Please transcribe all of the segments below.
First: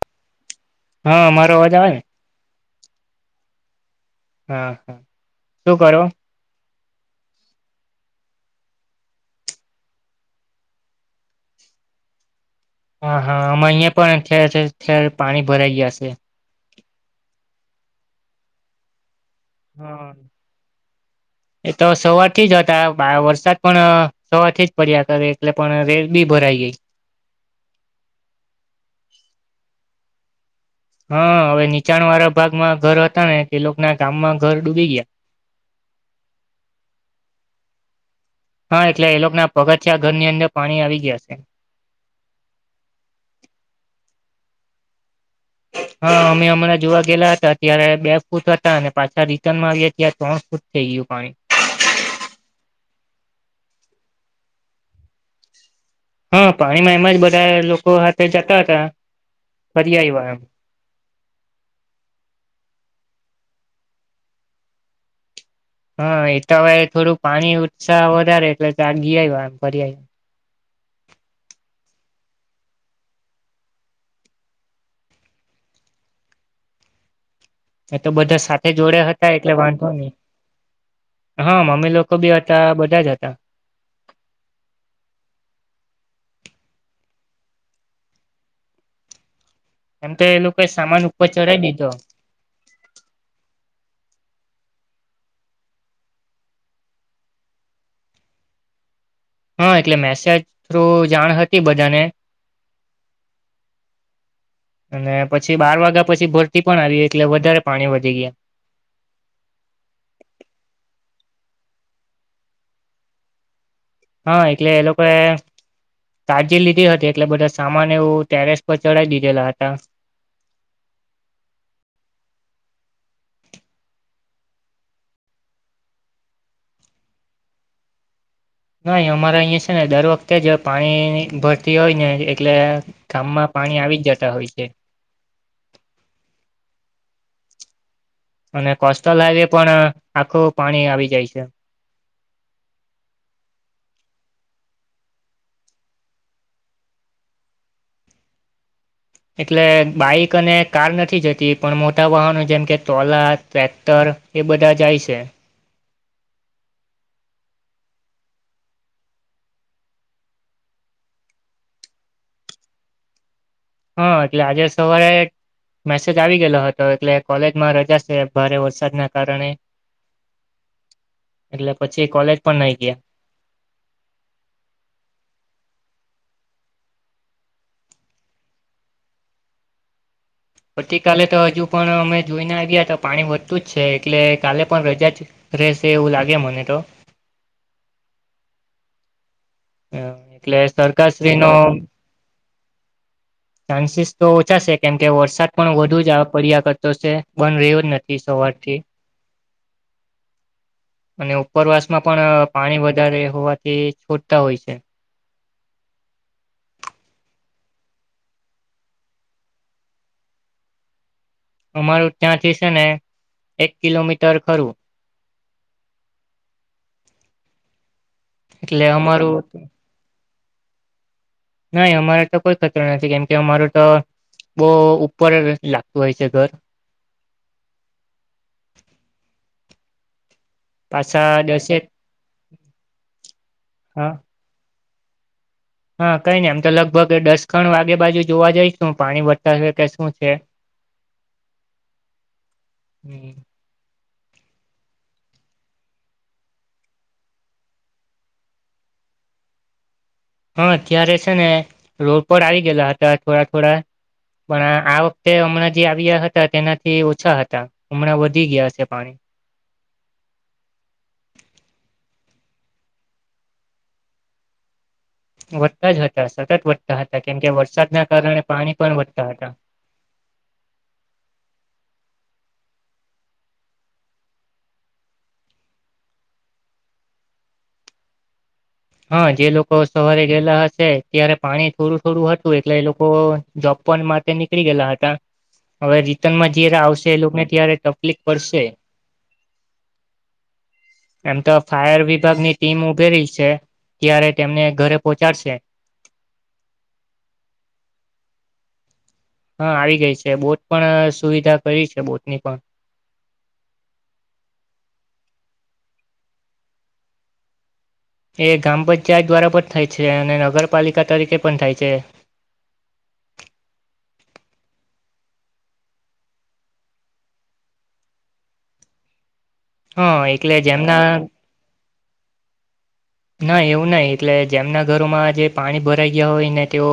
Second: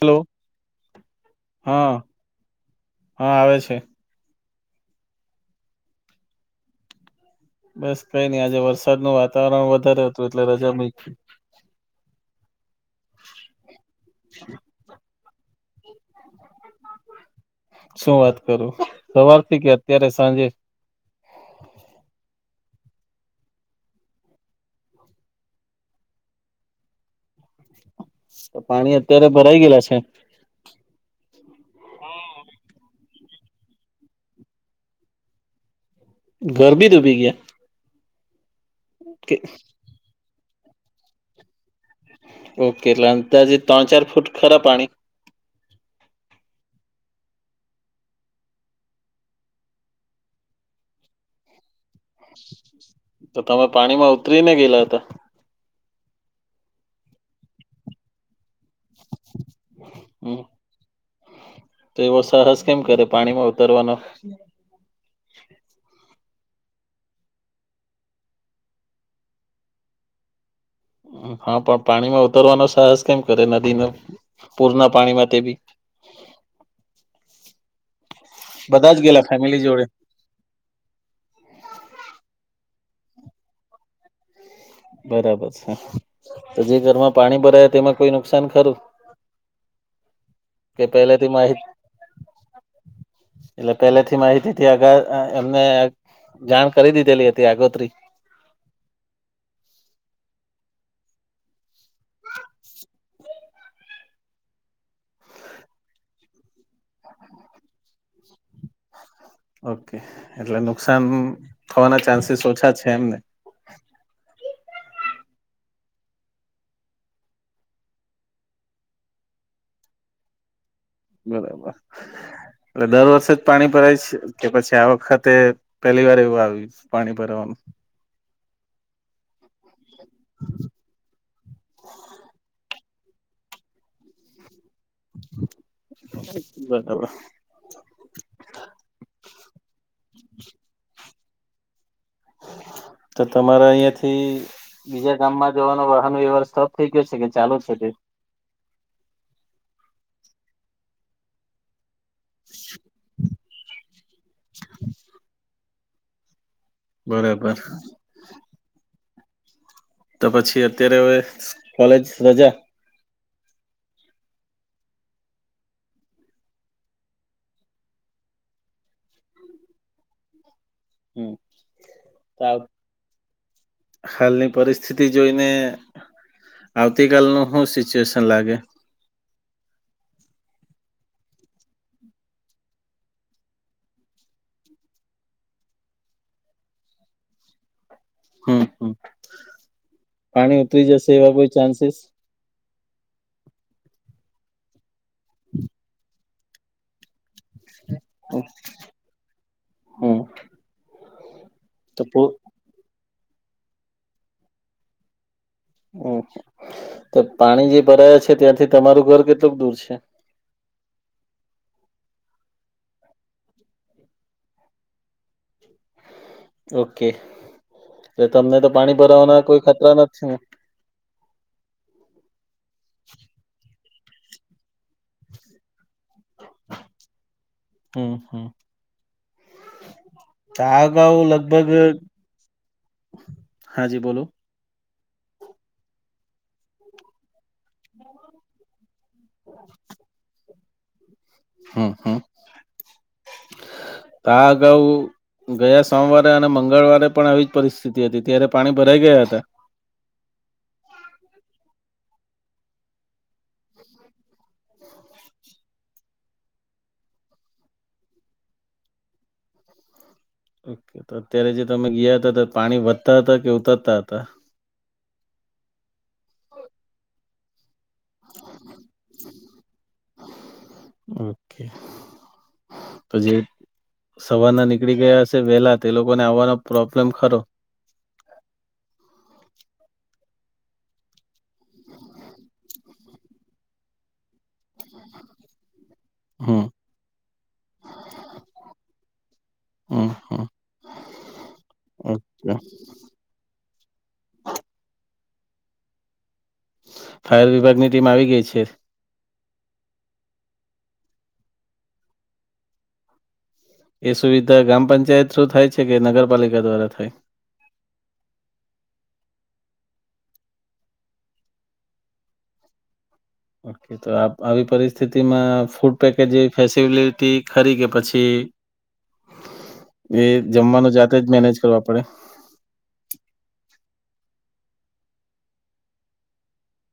Hello. હા મારો અવાજ હા આવે ને. હા આવે છે. હા હા શું કરો. બસ કઈ નઈ આજે વરસાદ નું વાતાવરણ વધારે હતું એટલે રજા મકી હા હા અમાં અહિયાયા પણ અ પાણી ભરાઈ ગયા છે શું વાત કરું સવારથી કે અત્યારે હા સાંજે એ તો સવાર થી જ હતા વરસાદ પણ સવારથી જ પડ્યા કરે એટલે પણ રેડ બી ભરાઈ ગઈ તો પાણી અત્યારે ભરાઈ ગયયા છે હા હવે નીચાણ વાળા ભાગમાં ઘર હતા ને એ લોકો ના ગામમાં ઘર ડૂબી ગયા ધરબી દૂબી ગયા હા એટલે એ લોકો ના પગથિયા ઘર ની અંદર પાણી આવી ગયા છે ઓકે લ ત જે ત્રણ ચાર ફૂટ ખરા પાણી હા અમે હમણાં જોવા ગયેલા હતા ત્યારે બે ફૂટ હતા અને પાછા રિટર્નમાં આવ્યા ત ત્રણ ફૂટ થઈ ગયું પાણી તો તમે પાણીમાં ઉતરી ને ગયેલા હતા હા પાણીમાં એમાં જ બધા લોકો હાથે જતા હતા ફરી આવ્યા હમ એમ તો એવો સાહસ કેમ કરે પાણીમાં ઉતરવાનો હા એ તો હવે થોડું પાણી ઉત્સાહ વધારે એટલે ફરી આયા હા પણ પાણીમાં ઉતરવાનો સાહસ કેમ કરે નદી ન પૂર ના પાણીમાં તે બી એ તો બધા સાથે બધા જ જોડે ગયેલા હતા એટલે ફેમિલી જોડે વાંધો નહી હા મમ્મી લોકો બી હતા બધા જ હતા બરાબર છે તો જે ઘરમાં પાણી ભરાય તેમાં કોઈ નુકસાન ખરું એમ તો એ લોકો કે સામાન ઉપર પેલાથી માહિત ચઢાવ દીધો એટલે પેલેથી માહિતી હતી આગા એમને જાણ કરી દીધેલી હતી આગોતરી હા એટલે મેસેજ થ્રુ જાણ હતી બધાને અને પછી બાર વાગ્યા પછી ભરતી પણ આવી એટલે વધારે પાણી વધી ગયા. ઓકે એટલે નુકસાન થવાના ચાન્સીસ ઓછા છે એમને. હા એટલે એ લોકો કાળજી લીધી હતી એટલે બધા સામાન એવું ટેરેસ પર ચડાઈ દીધેલા હતા. બરાબર એટલે દર વર્ષે જ પાણી ભરાય છે કે પછી આ વખતે પહેલી વાર એવું આવ્યું પાણી ભરાવાનુ? નાહી અમારે અહીંયા છે ને દર વખતે જ પાણી ભરતી હોય ને એટલે ગામમાં પાણી આવી જ જતા હોય છે. બરાબર અને કોસ્ટલ હાઈવે પણ આખું પાણી આવી જાય છે. તો તમારા અહિયાંથી બીજા ગામમાં જવાનો વાહનો વ્યવહાર સ્ટોપ થઈ ગયો છે કે ચાલુ છે તે? એટલે બાઈક અને કાર નથી જતી પણ મોટા વાહનો જેમ કે ટોલા ટ્રેક્ટર એ બધા જાય છે. બરાબર તો પછી અત્યારે હવે કોલેજ રજા? હા એટલે આજે સવારે મેસેજ આવી ગયેલો હતો એટલે કોલેજમાં રજા છે ભારે વરસાદના કારણે [inaudible] એટલે પછી કોલેજ તો પણ નઈ ગયા. હાલની પરિસ્થિતિ જોઈને આવતીકાલનું હુ સિચ્યુએશન લાગે? આવતીકાલે તો હજુ પણ અમે જોઈને આવ્યા તો પાણી વધતું જ છે એટલે કાલે પણ રજા રેશે એવું લાગે મને તો. હમ હમ એટલે પાણી ઉતરી જશે એવા સરકારશ્રીનો કોઈ ચાન્સીસ. ચાન્સીસ તો ઓછા છે કેમ કે વરસાદ પણ વધુ જ આ પડ્યા ક રતો છે બંધ રહ્યો જ નથી સવારથી. હમ અને ઉપરવાસ તો માં પણ પાણી વધારે હોવાથી છોડતા હોય છે. તો પાણી જે ભરાયા છે ત્યાંથી તમારું ઘર કેટલુંક દૂર છે? અમારું ત્યાંથી છે ને એક કિલોમીટર ખરું. ઓકે એટલે તમને તો એટલે પાણી અમારું ભરાવાના કોઈ ખતરા નથી ને? નાહી અમારા તો કોઈ ખતરો નથી કેમકે અમારુ તો બહુ ઉપર લાગતું હોય છે ઘર. હમ હમ ત અગાઉ પાછા લગભગ દસેક હા જી બોલો હા કઈ નઈ આમ તો લગભગ એ દસ ખણ વાગે બાજુ જોવા જઈશ પાણી વતા કે શું છે. હમ હમ તા આગાઉ ગયા સોમવારે અને મંગળવારે પણ આવી જ પરિસ્થિતિ હતી ત્યારે પાણી ભરાઈ ગયા હતા? હા અત્યારે છે ને રોડ પર આવી ગયલા હતા થોડા થોડા પણ આ વખતે હમણાં જે આવ્યા હતા તેનાથી ઓછા હતા. હમણાં વધી ગયા છે પાણી. ઓકે તો અત્યારે જે તમે ગયા હતા તો પાણી વધતા હતા કે ઉતરતા હતા? વધતા જ હતા સતત વધતા હતા કેમકે વરસાદના કારણે પાણી પણ વધતા હતા. ઓકે તો જે સવારના નીકળી ગયા હસે વહેલા તે લોકોને આવવાનો પ્રોબ્લેમ ખરો? હા જે લોકો સવારે ગયેલા હશે ત્યારે પાણી થોડું થોડું હતું એટલે એ લોકો જોબ પણ માટે ની નીકળી ગયલા હતા હવે રીટર્નમાં હમ જયારે આવશે એ લોકોને ત્યારે તકલીફ પડશે. હમ્મ હમ્મ. એમ તો ફાયર વિભાગની ટીમ ઉભેરી છે. ત્યારે તેમને ઘરે પહોંચાડશે. ફાયર વિભાગની ટીમ આવી ગઈ છે. હા આવી ગઈ છે બોટ પણ સુવિધા કરી છે બોટની પણ એ સુવિધા ગ્રામ પંચાયત થ્રુ થાય છે કે નગરપાલિકા દ્વારા થાય એ ગ્રામ પંચાયત દ્વારા પણ થાય છે અને નગરપાલિકા તરીકે પણ થાય છે. ઓકે તો તો આ આવી પરિસ્થિતિમાં ફૂડ પેકેજ જેવું ફેસબિલિટી ખરી કે પછી હા એ એટલે જમવાનું જેમના જાતે જ મેનેજ કરવા પડે. ના એવું નહિ એટલે જેમના ઘરોમાં જે પાણી ભરાઈ ગયા હોય ને તેઓ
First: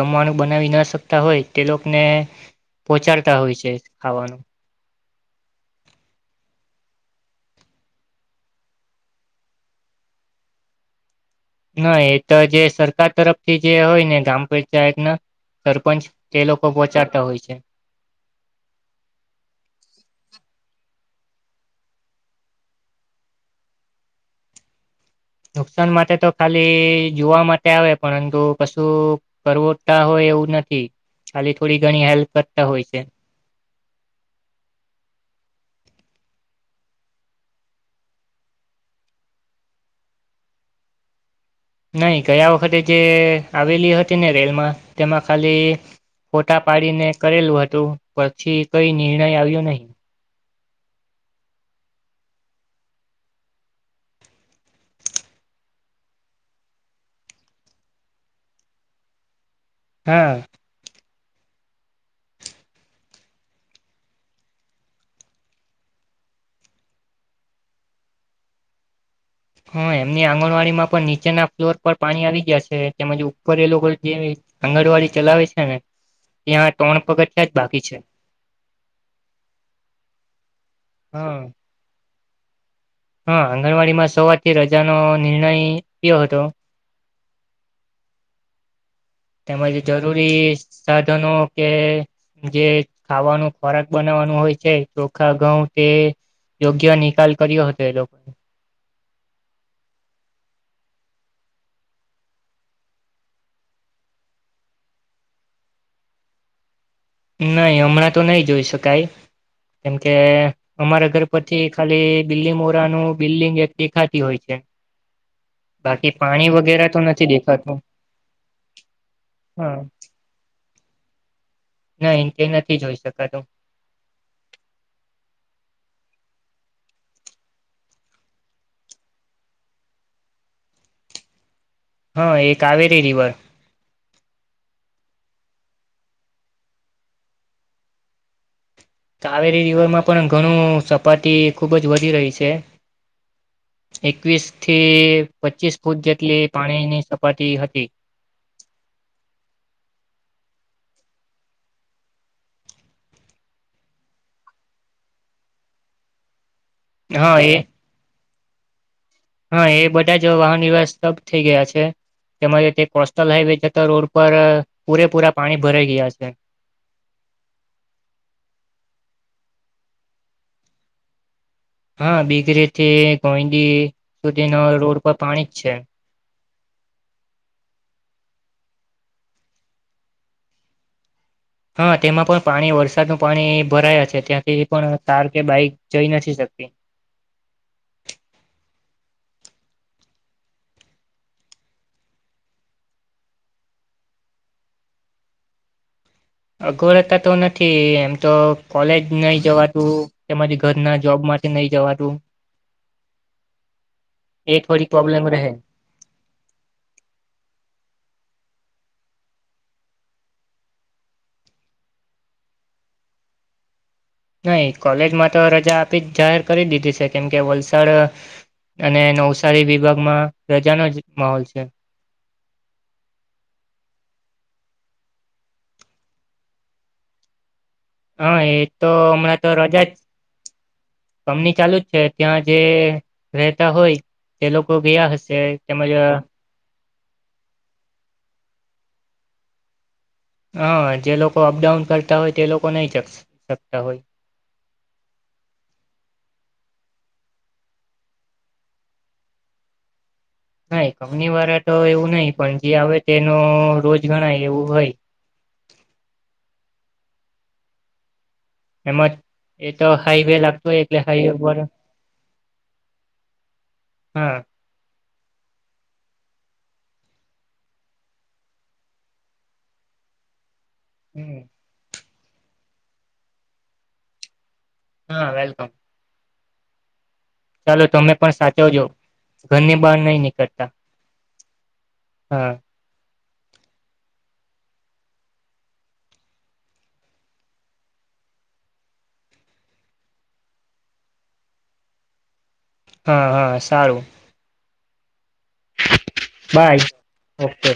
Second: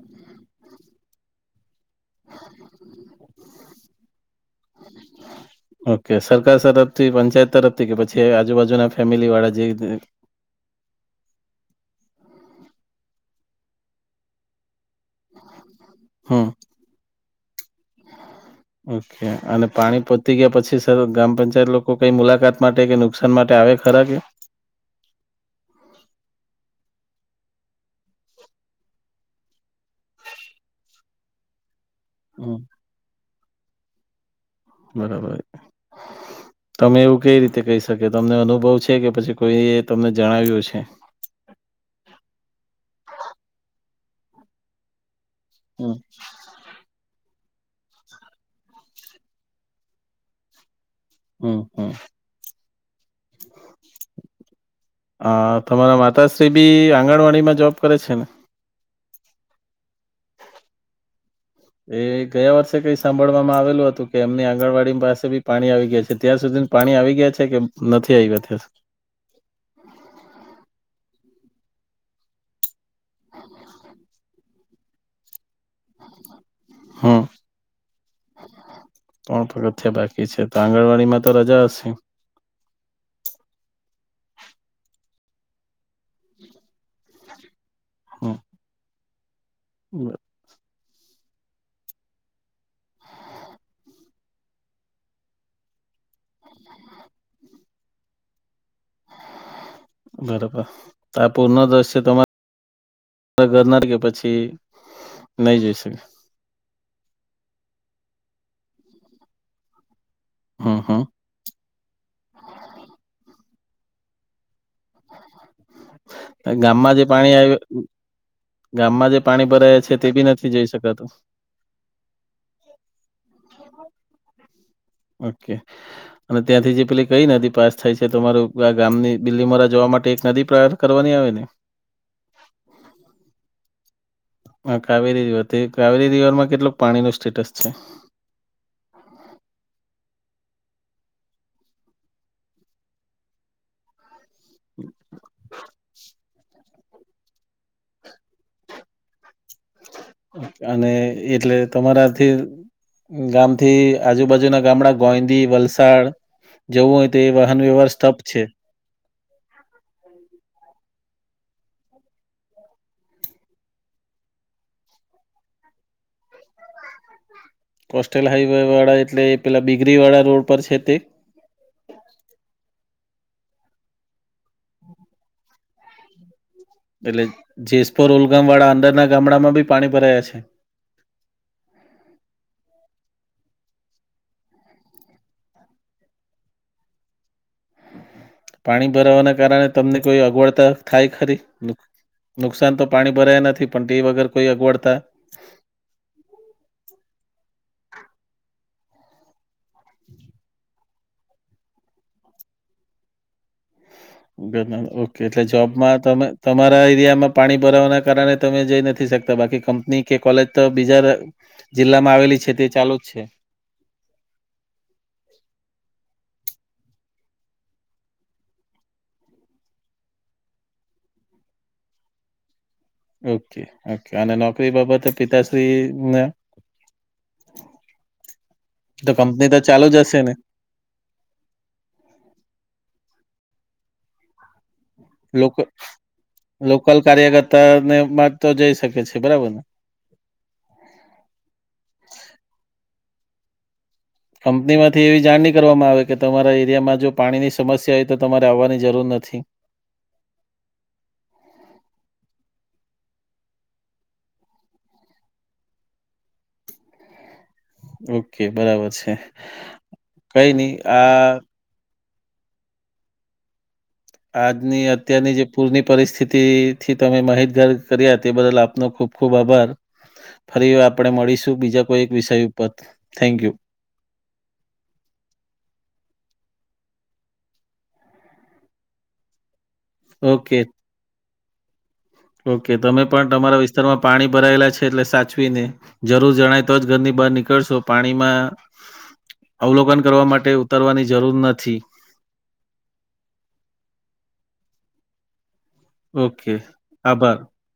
જમવાનું બનાવી ન શકે તા હોય તે લોકોને પહોંચાડતા હોય છે ખાવાનું હા. ઓકે સરકાર તરફથી પંચાયત તરફથી કે પછી આજુબાજુના ફેમિલીવાળા જે ના એ તો જે સરકાર તરફથી જે હોય ને ગ્રામ પંચાયત ના સરપંચ તે હમ લોકો પહોંચાડતા હોય છે. ઓકે અને પાણી પોચી ગયા પછી સર ગ્રામ પંચાયત લોકો કઈ મુલાકાત માટે કે નુકશાન માટે આવે ખરા કે નુકસાન માટે તો ખાલી જોવા માટે આવે પરંતુ કશું કરવોતા હોય એવું નથી ખાલી થોડી ઘણી હેલ્પ હમ, કરતા હોય છે. બરાબર [inaudible] તમે એવું કઈ રીતે કહી શકે તમને અનુભવ છે કે પછી કોઈ એ તમને જણાવ્યું હશે. નહી ગયા વખતે જે આવેલી હતી ને રેલમાં તેમાં ખાલી હમ ફોટા પાડીને કરેલું હતું પછી કઈ નિર્ણય આવ્યો નહી. હમ્મ હમ્મ. હ તમારા માતાશ્રી બી આંગણવાડીમાં જોબ કરે છે ને હા. એ ગયા વર્ષે કઈ સાંભળવામાં આવેલું હતું કે એમની આંગણવાડી પાસે બી પાણી આવી ગયા છે ત્યાં સુધી પાણી આવી ગયા છે કે નથી આવી ગયા હા એમની આંગણવાડીમાં પણ નીચેના ફ્લોર પર પાણી આવી ગયા છે તેમજ ઉપર એ લોકો જેવી આંગણવાડી ચલાવે છે ને ત્યાં ત્રણ હમ પગથિયા જ બાકી છે. ત્રણ પગથીયા બાકી છે તો આંગણવાડીમાં તો હા રજા હશે. હા આંગણવાડી માં સવાર થી રજાનો નિર્ણય થયો હતો. હા. તેમજ જરૂરી સાધનો કે જે ખાવાનું ખોરાક બનાવવાનું હોય છે ચોખા ઘઉં તે યોગ્ય નિકાલ કર્યો હતો એ લોકોએ બરોબર આ પૂરના દ્રશ્યો તમારે પછ ઘરનાર ગયો પછી નહી જઈ શકે નહી હમણાં તો નહી જોઈ શકાય કેમકે હમ હમ અમારા ઘર પછી ખાલી બીલીમોરા નું બિલ્ડિંગ એક દેખાતી હોય છે. બાકી પાંચ ગામમાં જે પાણી આવયુ ગામમાં જે પાણી ભરાય હા છે તે બી નથી જઈ શકાતું ના ઇન્ટરનેટથી જોઈ શકાતું ઓકે. અને ત્યાંથી જે પેલી કઈ નદી પાસ થાય છે તમારું આ ગામની બિલીમોરા જોવા માટે એક નદી પર કરવાની આવે ને હા એ કાવેરી રિવર હ કાવેરી રિવર કાવેરી રિવર માં કેટલું પાણી ન સ્ટેટસ છે. કાવેરી રિવરમાં પણ ઘણું સપાટી ખુબ જ વધી રહી છે. એકવીસ થી પચીસ ફૂટ જેટલી પાણીની સપાટી હતી. અને એટલે તમારાથી. ગામથી આજુબાજુ ના ગામડા ગોઈંદી વલસાડ જવું હોય તો એ વાહન વ્યવહાર સ્તપ છે.? હા એ બધા જ વાહન વ્યવહાર સ્તબધ થઈ ગયા છે. તેમજ તે કોસ્ટલ હાઈવે જતા રોડ પર પુરેપુરા પાણી ભરાઈ ગયા છે. કોસ્ટલ હાઈવે વાળા એટલે પેલા બિગરીવાળા રોડ પર છે તે? હા બીકરીથી ગોઈંદડી સુધી ન રોડ પર પાણી જ છે. એટલે જેસપુર ઉલગામ વાળા અંદરના ગામડામાં બી પાણી ભરાયા છે. હા તેમાં પણ પાણી વરસાદનું પાણી ભરાયા છે ત્યાંથી એ પણ ત કે બાઈક જઈ નથી શકતી પાણી ભરાવાના કારણે તમને કોઈ અગવડતા થાય ખરી? નુકસાન તો પાણી ભરાયા નથી પણ ટી વગર કોઈ અગવડતા? અગવડતા તો નથી એમ તો કોલેજ નહી જવાતું ઘરના જોબ માટે નહી જવા તું. એ થોડી ઓકે પ્રોબ્લેમ એટલે રહે જોબમાં તમે? તમારા એરિયામાં પાણી ભરાવાના કારણે તમે જઈ નથી શકતા બાકી કંપની કે કોલેજ તો બીજા જિલ્લામાં આવેલી છે તે ચાલુ જ છે. નહી કોલેજમાં તો રજા આપી જ જાહેર કરી દીધી છે. કેમકે વલસાડ અને નવસારી વિભાગ માં રજાનોો જ માહોલ છે. ઓકે ઓકે અને નોકરી બાબતે પિતાશ્રી ને? હા એ તો હમણાં તો રજા ચાલુ જ હશે ને કંમની ચાલુ જ છે ત્યાં જે રહેતા હોય તે લોકો ગયા હશે, લોક તેમજ લોકલ કાર્યકર્તા ને મા તો જઈ શકે છે બરાબર ને? હા જે લોકો અપડાઉન કરતા હોય તે લોકો નહી શકતા હોય. કંપનીમાંથી એવી જાણણી કરવામાં આવે કે તમારા એરિયામાં જો પાણીની સમસ્યા હોય તો તમારે આવવાની જરૂર નથી. નાહી કંપની વાળા તો એવું નહી પણ જે આવે તેનો રોજ ગણાય એવું હોય. ઓકે બરાબર છે એમાં એ તો હાઈવે કઈ લાગતો નહી હોય એટલે આ હાઈવે પર હા આ ની અત્યારની જે પૂરની પરિસ્થિતિ થી તમે માહિતગાર કર્યા તે બદલ આપનો ખુબ ખૂબ આભાર. ફરી આપડે મળીશું બીજા કોઈ એક વિષય ઉપર થેન્કયુ હા વેલકમ. ચાલો તમે પણ સાચવજો ઘરની બહાર નહી ઓકે નીકળતા. હા ઓકે તમે પણ તમારા વિસ્તારમાં પાણી ભરાયેલા છે એટલે સાચવી ને. જરૂર જણાય તો જ ઘરની બહાર નીકળશો પાણીમાં અવલોકન કરવા માટે ઉતરવાની જરૂર નથી. હા હા સારું. ઓકે બાય આભાર ઓકે.